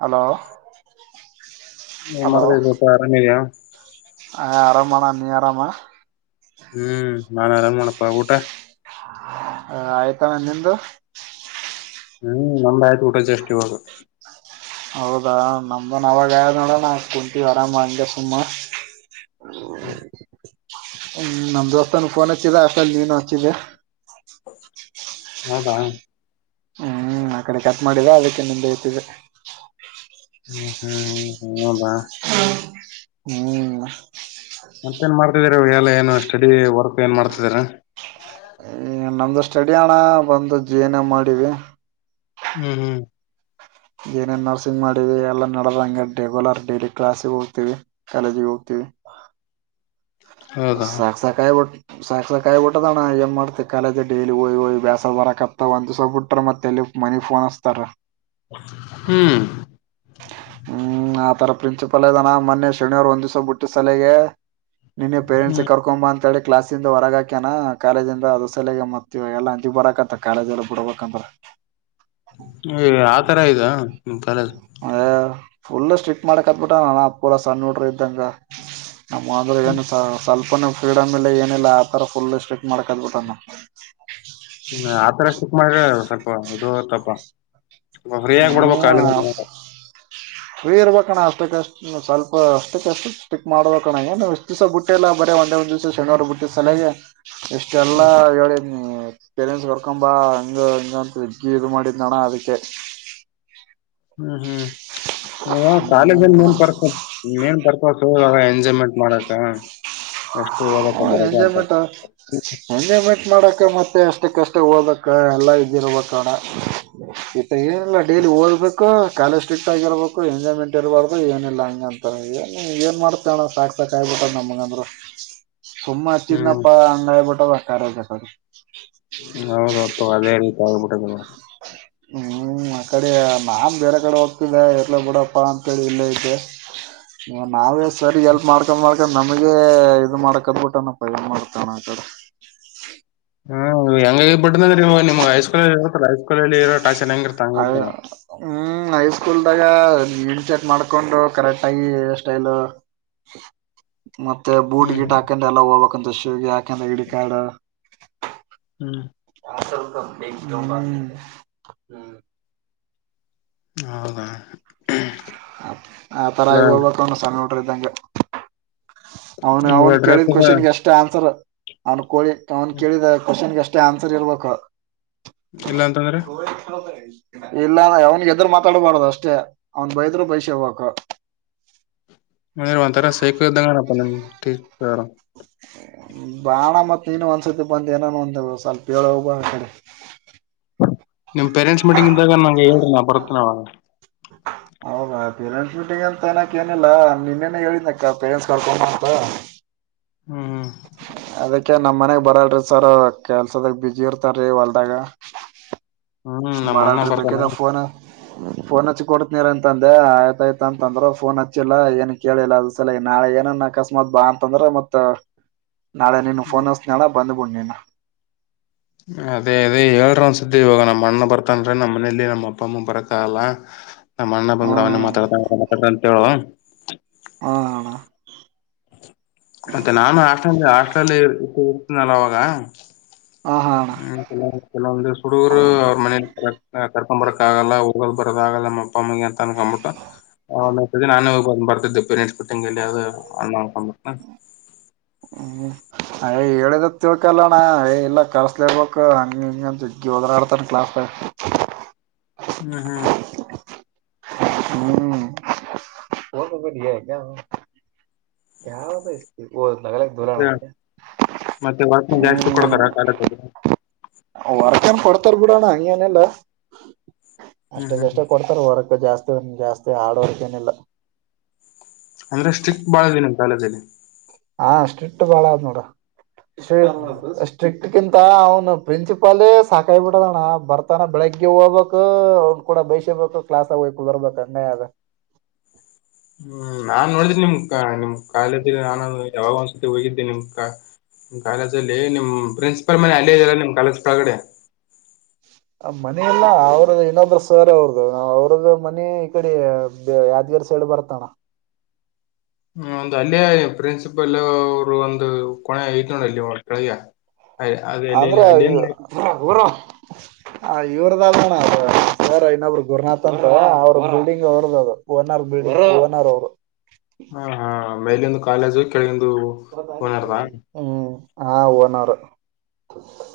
Hello ಏನ್ hello ಮಾಡ್ತಾ ಇದಿಯಪ್ಪ ಆರಾಮಿದ್ಯಾ? ಆ ಆರ ಮಾಡ ನೀ ಆರಾಮಾ ಹ್ಮ್ ನಾನ್ ಆರಾಮ ಮಾಡಪ್ಪ ಊಟ ಹ ಆಯ್ತಮ್ಮ ನಿಂದು ಹ್ಮ್ ನಮ್ದ ಆಯ್ತು ಊಟ ಜಷ್ಟ ಇವಾಗ ಹೌದಾ ನಮ್ದನ್ ಅವಾಗ ಆ ನೋಡಣ ಕುಂತೀವಿ ಆರಾಮ ಹಗೆ ಸುಮ್ಮ ಹ್ಮ ಹ್ಮ್ ನಮ್ಮ ದಸ್ತಾನಫೋನ್ ಆಷ್ಟ ಲನು ಹ್ಮ ಹಾ ಹ್ಮ ಆ ಕಡೆ ಕಟ್ ಮಾಡರಾ ಅದಕ್ಕೆ ನಿತಿದೆ ಹ್ಮ್ ಹ್ಮ್ ಹ್ಮ ಹದಾ ಹ್ಮ್ ಮತ್ತ ನ್ ಮಾಡ್ತಿದಿದ್ದಾರೆ ಎಲ್ಲ ಏನು ಸ್ಟಡಿ ವರ್ಕ್ ಏನ್ ಮಾಡ್ತಿದಾರ ನಮ್ದು ಸ್ಟಡಿ ಅಣ್ಣ ಬಂದು ಜಿ ನ ಮಾಡೀಿವಿ ಹ್ಮ್ ಹ್ಮ್ ಏನೇನ್ ನರ್ಸಿಂಗ್ ಮಾಡಿವವಿ ಎಲ್ಲಾ ನಡದಂಗ ಡೆಗ್ಯುಲರ್ ಡೈಲಿ ಕ್ಲಾಸಿಗೆ ಹೋಗ್ತಿೀವಿ ಕಾಲೇಜಿಗೆ ಹೋಗ್ತೀವಿ [inaudible] ಹೌದಾ ಸಾಕ್ಸ ಕಾಯ ವಟ ಸಾಕ್ಷಸ ಕಾಯಿಬ ಬಿಟ್ಟದಣ ಏ ಮಾಡ್ತೆ ಕಾಲಜ ಡೈಲಿ ಓಯ್ ಹಯ್್ಯಾಸ ಬರ ಕಪ್ತಾ ಒಂದ್ವಸ ಬಿಟ್ರ ಮತ್ತೆ ಎ ಮನಿಗ್ ಫೋನ್ [unintelligible] ಹ್ಮ್ ಹ್ಮ್ ಆತರ ಪ್ರಿನ್ಸಿಪಲ್ ಇದಾನ ಮೊನ್ನೆ ಶನಿವಾರ್ ಒಂದ್ ದಿಸ್ ಬಿಟ್ಟು ಸಲಗೆ. [unintelligible] ಪೇರೆಂಟ್ಸ್ಸ ಹ್ಮ್ ಕರ್ಕೋಂಬಾ ಅಂತೇಳಿ. ಕ್ಲಾಸಿಂದ ಹೊರಗಾಕ್ಯನಾ ಕಾಲೇಜಿಂದ ಅದು ಸಲಗೆ ಮತ್ತ ಎಲ್ಲ [unintelligible] ಬರಕಂತ ಕಾಲೇಜ ಎಲ್ಲ ಬಿಡ್ಬೇಕಂದ್ರ. ಈ ಆತರ ಇದಾ ನಿಮ್ ಕಾಲೇಜ್. ಏ ಫುಲ್ ಸ್ಟ್ರಿಕ್ ಮಾಡಕ್ ಹತ್ಬಿಟ್ಟ ನಾನ [unintelligible] ಸಣ್ಣ ಹುಡುಗರ ಇದ್ದಂಗ ನಮ್ಮ ಅಂದ್ರ ಹ್ಮ್ [unintelligible] ಸ್ವಲ್ ಸ್ವಲ್ಪನಾ ಫ್ರೀಡಮ್ ಇಲ್ಲಾ ಏನಿಲ್ಲ ಆ ತರ ಫುಲ್ ಸ್ಟಿಕ್ ಮಾಡ್ಕದ್ಬಿಟ್ಟನ್ನ. ಅದು [unintelligible] ಫ್ರೀಯಂಗ ಬಿಡ್ಬೇಕ ಹ್ಮ್ [unintelligible] ಫ್ರೀ ಇರ್ಬೇಕ ಅಣ್ಣ ಅಷ್ಟಕ್ಕಷ್ಟು ಸ್ವಲ್ಪ ಅಷ್ಟಕ್ಕಷ್ಟು [unintelligible] ಮಾಡ್ಬೇಕ ಅಣ್ಣ ಏನು ಎಷ್ಟು ದಿಸ ಬುಟ್ಟೆ ಇಲ್ಲಾ. [unintelligible] ಒಂದೇ ಒಂದ್ ದಿವ್ಸ ಶನಿವರು ಬಿುಟ್ಟಿದ್ ಸಲಗೆ ಇಷ್ಟ ಎಲ್ಲಾ ಹ್ಮ್ ಹೇಳಿದ್ನಿ. ಪೇರೆಂಟ್ಸ್ ಕರ್ಕೊಂಡು ಬಾ ಹಂಗ [unintelligible] ಇದು ಮಾಡಿದಣ್ಣ ಅದಕ್ಕೆ. ಹ್ಮ್ ಹ್ಮ್ [unintelligible] ಕಾಲೇಜಲ್ಲಿ ಹ್ಮ್ [unintelligible] [unintelligible] ಎಂಜಾಯ್ಮೆಂಟ್ ಮಾಡಕ ಎಷ್ಟು ಓದಕ ಅವ್ರ್ ಬರಕ ಎಂಜಾಯ್ಮೆಂಟ್ ಅಂತ ಅವರ್ಕ್ ಎಂಜಾಯ್ಮೆಂಟ್ ಮಾಡಕ್ ಮತ್ತೆ ಅಷ್ಟಕ್ಕಷ್ಟೇ ಓದಕ್ಕ ಎಲ್ಲಾ ಇದಿರ್ಬೇಕಣ. ಏನಿಲ್ಲ ಡೈಲಿ ಓದಬೇ [unintelligible] [unintelligible] ಕಾಲೇಜ ಸ್ಟ್ರಿಕ್ಟ್ ಆಗಿರ್ಬೇಕು ಎಂಜಾಯ್ಮೆಂಟ್ ಇರಬಾರ್ದು ಏನಿಲ್ಲ ಹಂಗ ಅಂತಾರೆ ಏನ್ ಮಾಡ್ತೇಣ್ಣ [unintelligible] [unintelligible] ನಮಗ ಅಂದ್ರ. [unintelligible] ಹ್ಮ್ ಹಚ್ಚಿನಪ್ಪ ಅಂಗಾಯಬಿಟ್ಟು [unintelligible] [unintelligible] [unintelligible] ಆ ಕಡೆ ನಾನ ಬೇರೆ ಕಡೆ ಹೋಗ್ತಿದ್ದೆ ಇರಲೀ ಬಿಡಪ್ಪ ಅಂತೇಳಿ ಇಲ್ಲೇ ಇದ್ದೆ. ನಾವೇ ಸರಿ ಎಲ್ಪ್ ಮಾಡ್ಕೊಂಡ್ [unintelligible] ನಮಗೆ ಇದು [unintelligible] ಮಾಡ್ತಾನ ಆ ಕಡೆ ಹ್ಮ ಹೆಂಗ [unintelligible] ಇವು ನಿಮ್ ಹೈಸ್ಕೂಲ್ [unintelligible] ಹೈ ಸ್ಕೂಲ್ ಅಲ್ಲಿ. [unintelligible] ಹ ಹ್ಮ್ ಹೈ ಸ್ಕೂಲ್ದಾಗ ಇನ್ ಶರ್ಟ್ ಮಾಡ್ಕೊಂಡು ಕರೆಕ್ಟ್ ಆಗಿ ಸ್ಟೈಲು. ಮತ್ತೆ ಬೂಟ್ ಹ್ಮ್ ಗೀಟ್ ಹಾಕಂಡ ಎಲ್ಲಾ ಹೋಗ್ಬೇಕ್ಂತ [unintelligible] ಯಾಕಂದ ಐಡಿ ಕಾರ್ಡ್. ಹ್ಮ್ [unintelligible] ಹೌದಾ ಆ ತರ ಇಲ್ಲ ಆಗ [unintelligible] ಸಣ್ಣ ಹುಡುಗರ ಇದ್ದಂಗೆ ಅವನು ಈಗ ಅವ್ನ್ ಡ್ರೆಸ್ ಕೇಳಿದ್ ಕೋಶನ್ ಗೆ ಅಷ್ಟೇ ಆನ್ಸರ್ ಅವ್ನು [unintelligible] ಅವನ್ ಕೇಳಿದ ಕ್ವಶನ್ಗೆ [unintelligible] ಆನ್ಸರ್ ಇರಬೇಕು. ಇಲ್ಲ ಅಂತಂದ್ರೆ ಇಲ್ಲ ಅವ್ನ್ ಎದರು ಮಾತಾಡ್ಬಾರದು ಅಷ್ಟೇ ಅವ್ನ್ ಬೈದ್ರು ಬೈಸ್ಕೆ ಬೇಕು. [unintelligible] ಸೈಕೋ ಇದಾಗ ನಿಮ್ [unintelligible] ಬಾಣ ಮತ್ ನೀನು ಒಂದ್ಸರ್ತಿ ಬಂದ ಏನಾನ ಒಂದ ಸ್ವಲ್ಪ ಹೇಳ್ [unintelligible] ಆಕಡೆ ನಿಮ್ ಪೇರೆಂಟ್ಸ್ ಮೀಟಿಂಗ್ ಇದ್ದಾಗ ನಂಗೆ ಹೇಳರೀ ನಾ ಬರ್ತನಿ [unintelligible] ಹ ಪೇರೆಂಟ್ಸ್ ಮೀಟಿಂಗ್ ಅಂತ ಅನಕ್ ಏನಿಲ್ಲ ನಿನ್ನೇನೆ ಹೇಳಿದ್ನಕ್ಕ ಪೇರೆಂಟ್ಸ್ ಕಳ್ಕೊಂಡ ಅಂತ. ಹ್ಮ್ ಅದಕ್ಕೆ ನಮ್ ಮನಗ್ ಬರಲ್ರಿ ಸರ್ ಕೆಲ್ಸದ ಬ್ಯುಸಿ ಇರ್ತಾರಿ ಹೊಲ್ದಾಗ. ಹ್ಮ್ ನಮ್ಮ ಅಣ್ಣ ಬರಲ್ರಿ ಬರ್ತಾನೆ ಬೇಕದ ಫೋನ್ ಫೋನ್ ಹಚ್ಚಿ ಕೊಡ್ತನಿರು ಅಂತಂದೆ ಅಯ್ತೇತಯ್ತ್ ಅಂತಂದ್ರು ಫೋನ್ ಹಚ್ಚಿಲ್ಲಾ ಏನ್ ಕೇಳಿಲ್ಲ [unintelligible] ನಾಳೆ ಏನನ್ ಅಕಸ್ಮಾತ್ ಬಾ ಅಂತಂದ್ರ ಮತ್. ನಾಳೆ ನೀನು ಫೋನ್ [unintelligible] ಬಂದ್ಬಿಡು [unintelligible] ಅದೇ ಅದೇ ಹೇಳ್ರ ಒಂದಸ್ದಿ ಇವಾಗ ನಮ್ಮ್ ಅಣ್ಣ ಬರ್ತನ್ರೀ ನಮ್ಮ್ ಮನೇಲಿ ನಮ್ಮ ಅಪ್ಪ ಅಮ್ಮ ಬರಕ್ಕಾಗಲ್ಲ ನಮ್ಮ ಮಣ್ಣ ಬಂದು [unintelligible] ಹ್ಮ್ ಮಾತಡ್ತ [unintelligible] ಅಂತ ಹೇಳು ಹ [unintelligible] ಅಣ್ಣ ಮತ್ತೆ ನಾನು ಹಾಸ್ಟೆಲ್ ಹಾಸ್ಟೆಲ್ಲಿ ಇ [unintelligible] ಇರ್ತೀನಲ್ಲ ಅವಾಗ ಹಾ ಹಾ ಅಣ್ಣ ಹ್ಮ [unintelligible] ಕೆಲವೊಂದು ಹುಡುಗರು ಅವ್ರ ಮನೇಲ ಕರ್ಕೊಂಡ್ ಬರಕ್ ಆಗಲ್ಲ ಹೋಗಲ್ ಬರೋದ ಆಗಲ್ಲ ನಮ್ಮ ಅಪ್ಪ ಅಮ್ಮಗೆ ಅಂತ ಅನ್ಕೊಂಡ್ಬಿಟ್ಟು ನಾನು ಬರ ಬರತ್ದಪ್ಪ ನಷ್ಟಪಟ್ಟೆಂಗಲ್ಲಿ ಅದು ಅಣ್ಣ ಹ್ಮ್ ಅಯ ಹೇಳಿದತ್ ತಿಳ್ಕಲ್ಲಣ್ಣ ಯ ಇಲ್ಲ ಕಳ್ಸಲಿ ಇರ್ಬೇಕು ಹಂಗ ಹಿಂಗಂತ ಜಿ ಹೋದ್ರಾ ಆಡ್ತಾನ ಕ್ಲಾಸ್ ಹ [inaudible] [unintelligible] ಹ್ಮ್ ಹ್ಮ್ ಹ್ಮ್ ಬಿಯ ಕ ಯದು ಮತ್ತೆ ಮತ್ತೆ ವಾತ್ನ ಜಾಸ್ತಿ ಕೊಡ್ತಾರ ಆ ಕಾಲಕ್ಕೆ ವರ್ಕ ಏನ್ ಕೊಡ್ತಾರ ಬಿಡೋಣ್ಣ ಹಂಗನಲ್ಲ ಅಷ್ಟ ಹ್ಮ್ ಹ್ಮ್ ಜಷ್ಟೇ ಕೊಡ್ತಾರ ವರ್ಕ್ ಜಾಸ್ತಿ ಒ ಜಾಸ್ತಿ ಹಾರ್ಡ್ ವರ್ಕ್ ಏನಿಲ್ಲ ಅಂದ್ರೆ ಸ್ಟ್ರಿಕ್ ಬಾಳ ದಿನ ಕಾಲೇಜು ಅಲ್ಲಿ ಹಾ ಸಿಟ್ ಬಾಳ ಆದ್ ನೋಡು ಹ್ಮ್ ಇದಕಿಂತ ಅವ್ನು ಪ್ರಿನ್ಸಿಪಾಲ ಸಾಕಾಯ್ ಬಿಡದಣ್ಣ ಬರ್ತಾನ ಬೆಳಗ್ಗೆ ಹೋಗ್ಕ್ ಅವ್ನ್ ಕೂಡ ಬೈಸಬೇಕು ಕ್ಲಾಸ್ಗ ಹೋಗಕ್ ಕುುದುರ್ಬೇಕು ಅಂಗಯ್ಯಾಗ [inaudible] [unintelligible] ಹ್ಮ್ ನಾನ್ ನೋಡಿದನಿ ನಿಮ್ ಕ ನಿಮ್ ಕಾಲ ನಾನ ಯಾವಾಗ ಒಂದ್ಸತಿ ಹೋಗಿದ್ದೆ ನಿಮ್ ಕಾಲೇಜ ಅಲ್ಲಿ ನಿಮ್ ಪ್ರಿನ್ಸಿಪಾಲ್ ಮನೆ ಅಲ್ಲೇ ಇದಲ್ಲ ನಿಮ್ ಕಾಲೇಜ್ ಕಗಡೆ ಮನಲ್ಲ ಅವ್ರದ ಏನಾದ್ರ ಸರ್ ಅವ್ರದ್ದ ಅವ್ರದ್ದ ಮನೆ ಈ ಕಡೆ ಯ ಸೈಡ್ ಬರತ ಹ ಒಂದು ಅಲ್ಲೇ ಪ್ರಿನ್ಸಿಪಲ್ ಅವರು ಒಂದು ಕೊನೆ ಐತ್ ನೋಡ ಅಲ್ಲಿ ಅವ ಕೆಳಗ ಅ ಅದ ಅಲ್ಲಿ ಅಂದ್ರ ಅಲ್ಲಿ [inaudible] [unintelligible] ಹ ಇವ್ರದದಣ ಅ ಸಾರ ಇನ್ನೊಬ್್ರ ಗುರುನಾಥ್ ಅಂತ ಅವ್ರ ಬಿಲ್ಡಿಂಗ್ ಅವ್ರದ ಅದು ಓನ್ ಶಿವನ ಅವರು ಹಾ ಹಾ ಮೇಲ ಒಂದು ಕಾಲೇಜು ಕೆಳಗ ಹ್ಮ್ ಹಾ ಒನ್ ಅವರ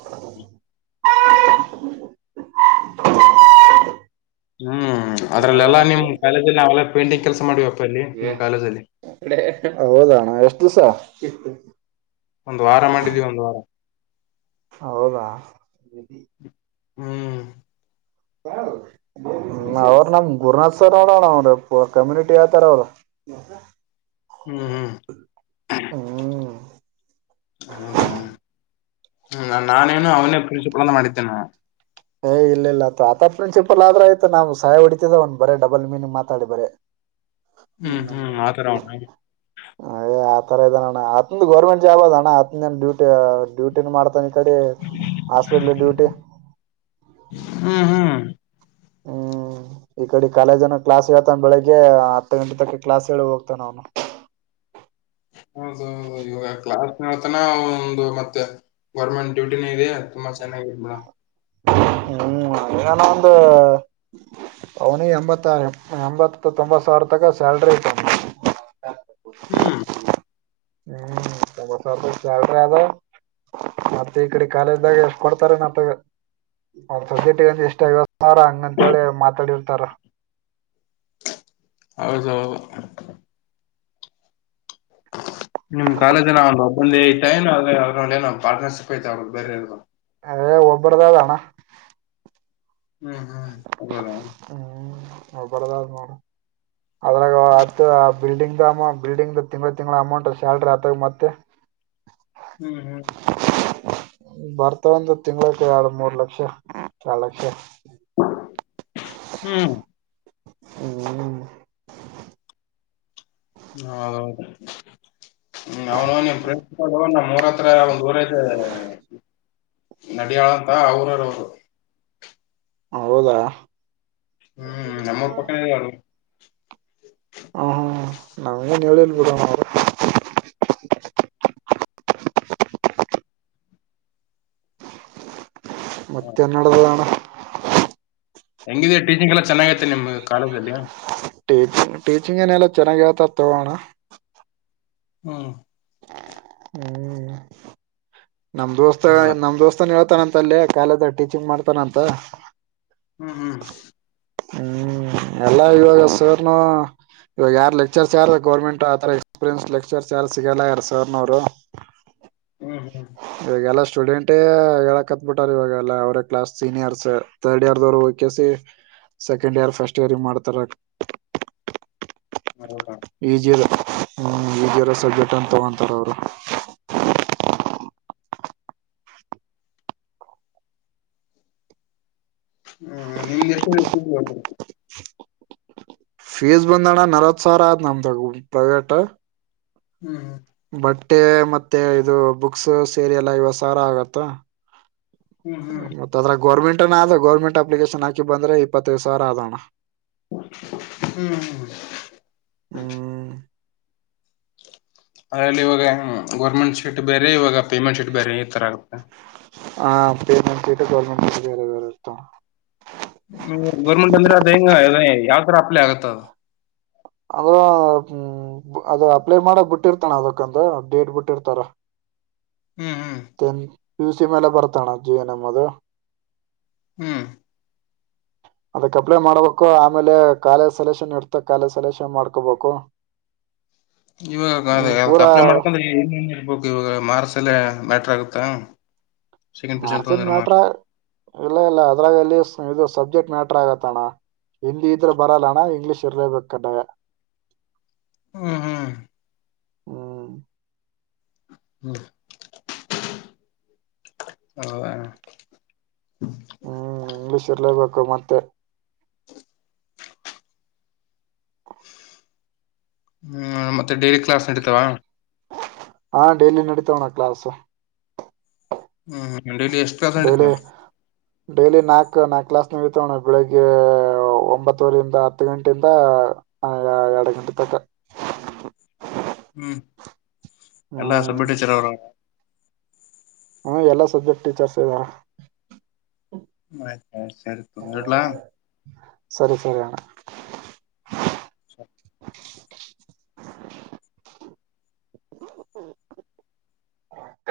[inaudible] [unintelligible] [inaudible] [unintelligible] ಹ್ಮ್ ಅದ್ರಲ್ಲೆಲ್ಲಾ ನಿಮ್ ಕಾಲೇಜಲ್ಲಿ ನಾವೆಲ್ಲ ಪೇಂಟಿಂಗ್ ಕೆಲಸ ಮಾಡ್ಪ್ಪ ಇಲ್ಲಿ ನಿಮ್ ಕಾಲೇಜಲ್ಲಿ ಹೌದಣ ಎಷ್ಟ ದಿವಸ ಒಂದ್ ವಾರ ಮಾಡಿದೀವಿ ಒಂದ್ ವಾರ ಹೌದಾ ಹ್ಮ್ ಅವ್ರ ನಮ ಗುರುನಾಥ್ವರನೋಡ ಆಣ ಅವ ಕಮ್ಯೂನಿಟಿ ಯ ತರದ ಹ್ಮ್ ಹ್ಮ್ ಹ್ಮ್ ಹೌದಾ ಹ್ಮ ನಾನೇನು ಅವನೇ ಪ್ರಿನ್ಸಿಪಲ್ ಅಂತ ಮಾಡಿದ್ದೇನ ಏ್ ಇಲ್ಲ ಇಲ್ಲ ಅ ಆತ ಪ್ರಿನ್ಸಿಪಲ್ ಆದ್ರ ಆಯ್ತಾ ನಾ್ ಸಹಾಯ ಹೊಡಿತದ ಒಂದ ಬರೀ ಡಬಲ್ ಮೀನಿಂಗ್ ಮಾತಾಡಿ ಬರೀ ನಿ ಹ್ಮ್ ಹ್ಮ್ ಆತರ ಅವನ ಅ ತರ ಇದಣ್ಣ ಅತ್ನ ಗರ್ಮೆಟ್ ಜಾಬ್ ಅದ ಅಣ ಅತ್ ಡೂಟಿ ಡ್ಯೂಟಿ ಮಾಡ್ತಾನ ಕಡೆ ಹಾಸ್ಪಿಟಲ್ ಡ್ಯೂಟಿ ಹ್ಮ ಹ್ಮ್ ಹ್ಮ ಹ್ಮ್ ಈ ಕಡೆ ಕಾಲೇಜನ ಕ್ಲಾಸ್ ಹೇಳ್ತಾನ ಬೆಳಿಗ್ಗೆ ಹತ್ತು ಗಂಟೆ ತ ಕ್ಲಾಸ್ ಹೇಳಿ ಹೋಗ್ತಾನ ಅವನು ಹೌದೌ ಹೌದು ಯೋಗಾ ಕ್ಲಾಸ್ ತನ ಒಂದು ಮತ್ತೆ ಗೌರ್ಮೆಂಟ್ ಡ್ಯೂಟಿನ ಇದೆ ತುಂಬಾ ಚೆನ್ನಗಿದನ ಹ್ಮ್ಾನ ಒಂದು ಅವನಿಗೆ ಎಂಬತ್ತ ಎಂಬತ್ತು ತೊಂಬತ್ತು ಸಾವಿರ ತಕ ಸ್ಯಾಲ್ರಿ ಐತ ಹ್ಮ್ ಹ ಹ್ಮ್ ಬ ಚ ಕದ ಮತ್ತೆ ಈ ಕಡೆ ಕಾಲೇಜ್ದಾಗ ಎಷ್ಟ ಕೊಡ್ತಾರ ನತ್ತಾಗ ಸಟಂತ ಇಷ್ಟ ಇವ ಸಾರ ಹಂಗಂತೇಳಿ ಮಾತಾಡಿರ್ತಾರ ಹೌದುೌದು ನಿಮ್ ಕಾಲೇಜನ ಅವನ್ ಒಬ್ಬಂದೆ ಇತ್ತು ಏನ ಪಾರ್ನರ್ ಶಿಪ್ ಐತಾವ ಅವರು ಬೇರೆ ಹೆ ಒಬ್ಬರದೇ ಅದು ಹಣ ಹ್ಮ್ ಹ್ಮ್ ಅಬದ ಒಬ್ರದೆ ನೋಡು ನೋಡ ಅದ್ರಾಗ ಹತ್ತು [inaudible] ಬಿಲ್ಡಿಂಗ್ ದ ಅಮೌ ಬಿಲ್ಡಿಂಗ್ ದ ತಿಂಗಳ ತಿಂಗಳ ಅಮೌಂಟ್ ಸ್ಯಾಲ್ರಿ ಆತಾಗ ಮತ್ತೆ ಹ್ಮ್ ಹ್ಮ್ ಬರ್ತ ಒಂದು ತಿಂಗ್ಳಕ್ ಎರಡು ಮೂರ್ ಲಕ್ಷ ಎಳ್ ಲಕ್ಷ ಹ್ಮ್ ಹ್ಮ್ ಹೌದೌದು ಹ್ಮ ಅವನು ಫ್ರೆಂಡ್ ಮೂರ ಹತ್ರ ಒಂದ್ ಊರ್ ಅಯ್ತೆ ನಡಿಯಾಳಂತ ಅವರರ ಅವರು ಹೌದಾ ಹ್ಮ್ ನಮ್ಮ ಪಕ್ಕನಳ ಹ ಹ ನಮ್ ೇನ್ ಹೇಳಲ್ಬಡರು ಹ. ಮತ್ತೆನ್ನಡದಣ ಹೆಂಗಿದ ಟೀಚಿಂಗ್ ಎಲ್ಲಾ ಚೆನ್ನಾಗೈತೆ ನಿಮ್ಗೆ ಕಾಲೇಜ್ಲ್ಲಿ ಟ್ ಟೀಚಿಂಗ್ ನ ಎಲ್ಲ ಚನಾಗೆರ್ತಾಡ್ ಅತ್ಣ ಹ್ಮ ಹ್ಮ್ ನಮ ದೋಸ್ತ ಹೌದಾ ನಮ ದೋಸ್ತಾನ ಹೇಳ ತಾನಂತ ಅಲ್ಲೇ ಕಾಲೇಜ್ ಟೀಚಿಂಗ್ ಮಾಡ್ತಾನಂತ ಹ್ಮ್ ಹ್ಮ್ ಹ್ಮ್ ಎಲ್ಲಾ ಇವಾಗ ಸರ್ನು ಇವಾಗ ಯಾರು ಲೆಕ್ಚರ್ ಚಾರ್ ಗೌರ್ಮೆಂಟ್ ಆರ ಎಕ್ಸ್ಪೀರಿಯನ್ಸ್ ಲೆಕ್ಚರ್ ಚಾರ್ ಸಿಗಲ್ಲ ಯಾರ ಸಾರ್ನವರು ಹ್ಮ್ ಹ್ಮ್ ಸ್ಟೂಡೆಂಟೇ ಹೇಳಕ್ತ್ ಬಿಿಟಾರ್ ಇವಾಗಲ್ಲಾ ಅವ್ರ ಕ್ಲಾಸ್ ಸೀನಿಯರ್ಸ್ ತಥರ್ಡ್ ಇಯರ್ ದವ್ರು ಹಕಸ ಸೆಕೆಂಡ್ ಇಯರ್ ಫಸ್ಟ್ ಇಯರ್ ಈ ಮಾಡ್ತಾರ ಹೌದಾ ಈಜಿರ ಹ ಈಜಿ ಇರೋ ಸಬ್ಜೆಕ್ಟ್ ಅಂತ ತಗೊಂತಾರೆ ಅವರು ಹ್ಮ ನಿಮ್್ದ ಎಷ್ಟ ಸಿ ಫೀಸ್ ಬಂದಣ್ಣ ನಲ್ವತ್ ಸಾವರ ಆದ್ ನಮ್ದಾಗ ಪಪ್ರೈವೇಟ್ ಹ್ಮ್ ಹ್ಮ ಬಟ್ಟೆ ಮತ್ತೆ ಇದು ಬುಕ್ಸ್ ಸೇರಿ ಎಲ್ಲ ಐವತ್ತೂ ಸಾರಾ ಆಗತ್ತಾ ಹ್ಮ್ ಹ್ಮ್ ಮತ್ತತ್ದ್ರ ಗೌರ್ಮೆಂಟ್ನ ಅ ಗೌರ್ಮೆಂಟ್ ಅಪ್ಲಿಕೇಶನ್ ಹಾಕಿ ಬಂದ್ರೆ ಇಪ್ಪತ್ತೈದು ಸಾವಿರ ಆದದೋಣ್ಣ ಹ್ಮ್ ಹ್ಮ್್ಮ ಅದ್ರಲ್ಲಿ ಇವಾಗ ಗೌರ್ಮೆಂಟ್ ಶೀಟ್ ಬೇರೆ ಇವಾಗ ಪೇಮೆಂಟ್ ಶೀಟ್ ಬೇರೆ ಈ ತರ ಆಗುತ್ತೆ ಹಾ ಪೇಮೆಂಟ್ ಸೈಟ್ ಗೋವರ್ನಮೆಂಟ್ ಸಿಟ್ ಬೇರೆ ಬೇರೆ ಇರ್ತಾವ ್ಮ ಗೌರ್ಮೆಂಟ್ ಅಂದ್ರೆ ಅದ ಹೆಂಗ ಯಾವ ತರ ಅಪ್ಲೈ ಆಗತ್ತ ಅದು ಅದ್ರ ಹ್ಮ ಅದ ಅಪ್ಲೈ ಮಾಡಕ್ ಬಿಟ್ಟಿರ್ತಾನ ಅದಕ್ಕಂತ ಡೇಟ್ ಬಿಟ್ಟಿರ್ತಾರ ಹ್ಮ್ ಹ್ಮ್ ಪ್ಯುಸಿ ಮಲೆ ಪರತಣ ಜಿನಮ್ಮದ ಹ್ಮ್ ಅದಕ್ ಅಪ್ಲೈ ಮಾಡ್ಬೇಕು ಆಮೇಲೆ ಕಾಲಜ ಸೆಲೆಕ್ಷನ್ ಇಡ್ತ ಕಾಲಿ ಸೆಲೆಕ್ಷನ್ ಮಾಡ್ಕೋಬೇಕು [inaudible] ಇವಾಗ ಅದ ನೀನ್ ಪೂರಾ ಅಪ್ಲೈ ಮಾಡ್ಕಂದ್ರೆ ಏನ್ ನ್ ಇರ್ಬೇಕು ಇವಾಗ ಮಾರ್ಸ್ ಲ್ಲ ಮ್ಯಾಟ್ರ ಆಗುತ್ತಾ ಸೆಕೆಂಡ್ ಪೊಸಿಷನ್ ಮಾರ್ಸನ್ ತಗೊಂಡ್ರ ಮೀಟ್ರ ಮಾರ್ಕ್ಸ್ ಇಲ್ಲ ಇಲ್ಲ ಅದ್ರಾಗ ಎಲ್ಲಿ ಇದು ಸಬ್ಜೆಕ್ಟ್ ಮ್ಯಾಟ್ರ ಆಗತ್ಅಣ ಹಿಂದಿ ಇದ್ರೆ ಬರಲ್ಲ ಅಣ್ಣ ಇಂಗ್ಲೀಷ್ ಇರ್ಲೇಬೇಕ ಕಡ್ಡಾಯ. ಹೂ ಹೂ. ಹ್ಮ. ಹ್ಮ ಹ. [unintelligible] ಹ್ಮ್ ಇಂಗ್ಲಿಷ್ ಇರ್ಲೇಬೇಕು ಮತ್ತೆ. ಹ್ಮ್ ಮತ್ತೆ ಡೈಲಿ ಕ್ಲಾಸ್ ನಡತಾವ. ಹಾ ಡೈಲಿ ನಡೀತಾವಣ್ಣ ಕ್ಲಾಸ್. ಹ್ಮ್ [inaudible] ಎಷ್ಟು ಕ್ಲಾಸ್ ಡೈಲಿ ನಡೆಯುತ್ತವೆ. ಡೈಲಿ ನಾಕಕ್ ನಾಲ್ಕಕ್ ಕ್ಲಾಸ್ ನಡತವಣ್ಣ ಬೆಳಿಗ್ಗೆ. ಒಂಬತ್ತೂರಿಂದ ಹತ್ತು ಗಂಟೆಯಿಂದ ಎರಡು ಗಂಟೆ ತಕ. ಹ್ಮ್ ಎಲ್ಲಾ ಹ್ಮ್ ಸಬ್ಬ. [unintelligible] ಹ್ಮ ಎಲ್ಲಾ ಸಬ್ಜೆಕ್ಟ್ ಟೀಚರ್ಸ್ ಇದ್ದಾರ. [unintelligible] ಇಡ್ಲ. ಸರಿ ಸರಿಯಣ. ಸರಿ.